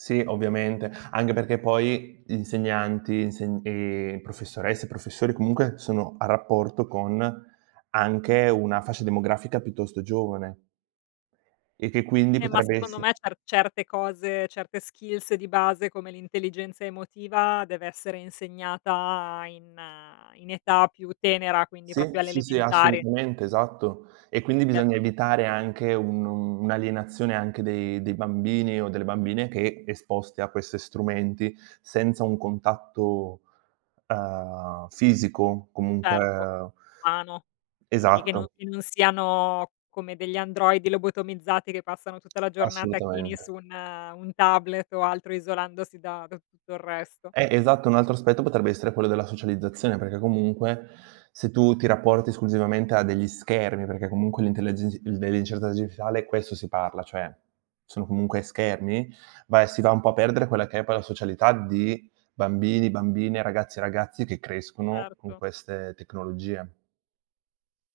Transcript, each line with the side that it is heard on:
right: Sì ovviamente, anche perché poi insegnanti, inse ehm, professoresse, professori comunque sono a rapporto con anche una fascia demografica piuttosto giovane. E che quindi
left: Ehm, ma
right: potrebbe
left: secondo
right: esse
left: me cer certe cose, certe skills di base come l'intelligenza emotiva deve essere insegnata in in età più tenera, quindi
right: Sì,
left: proprio alle
right: sì, sì,
left: elementari.
right: assolutamente, esatto. E quindi bisogna
left: Perchè
right: evitare anche un un'alienazione anche dei dei bambini o delle bambine che esposti a questi strumenti senza un contatto, uhm, fisico
left: Certo,
right: comunque
left: umano. Quindi che no
right: Esatto.
left: che non siano come degli androidi lobotomizzati che passano tutta la giornata chini su
right: Assolutamente.
left: un un tablet o altro isolandosi da da tutto il resto.
right: Eh, esatto, un altro aspetto potrebbe essere quello della socializzazione, perché comunque se tu ti rapporti esclusivamente a degli schermi, perché comunque l'intellegi dellle incerte digitale questo si parla cioè, sono comunque schermi, va e si va un po' a perdere quella che è poi la socialità di bambini, bambine, ragazze e ragazzi che crescono con
left: Certo.
right: queste tecnologie.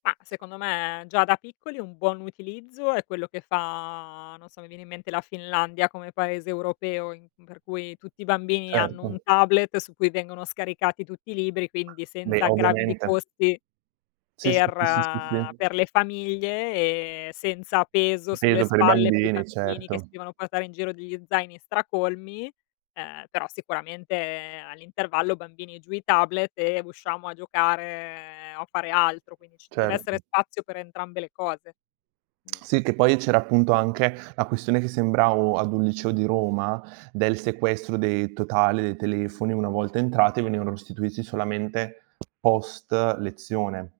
left: Ma secondo me già da piccoli un buon utilizzo è quello che fa, non so, mi viene in mente la Finlandia come paese europeo in per cui tutti i bambini hanno un
right: Certo.
left: tablet su cui vengono scaricati tutti i libri, quindi
right: Beh,
left: senza sgravi di
right: ovviamente.
left: costi
right: Sì, sì,
left: per
right: sì, sì, sì, sì.
left: per le famiglie e senza peso sulle
right: Peso per i
left: spalle per i
right: bambini,
left: bambini che si
right: certo.
left: devono portare in giro degli zaini stracolmi, ehm, però sicuramente all'intervallo: "Bambini giù i tablet e usciamo a giocare o fare altro." Quindi ci deve essere
right: Certo.
left: spazio per entrambe le cose. No.
right: Sì, che poi c'era appunto anche la questione che sembravo ad un liceo di Roma del sequestro dei totale dei telefoni una volta entrati venivano restituiti solamente post lezione.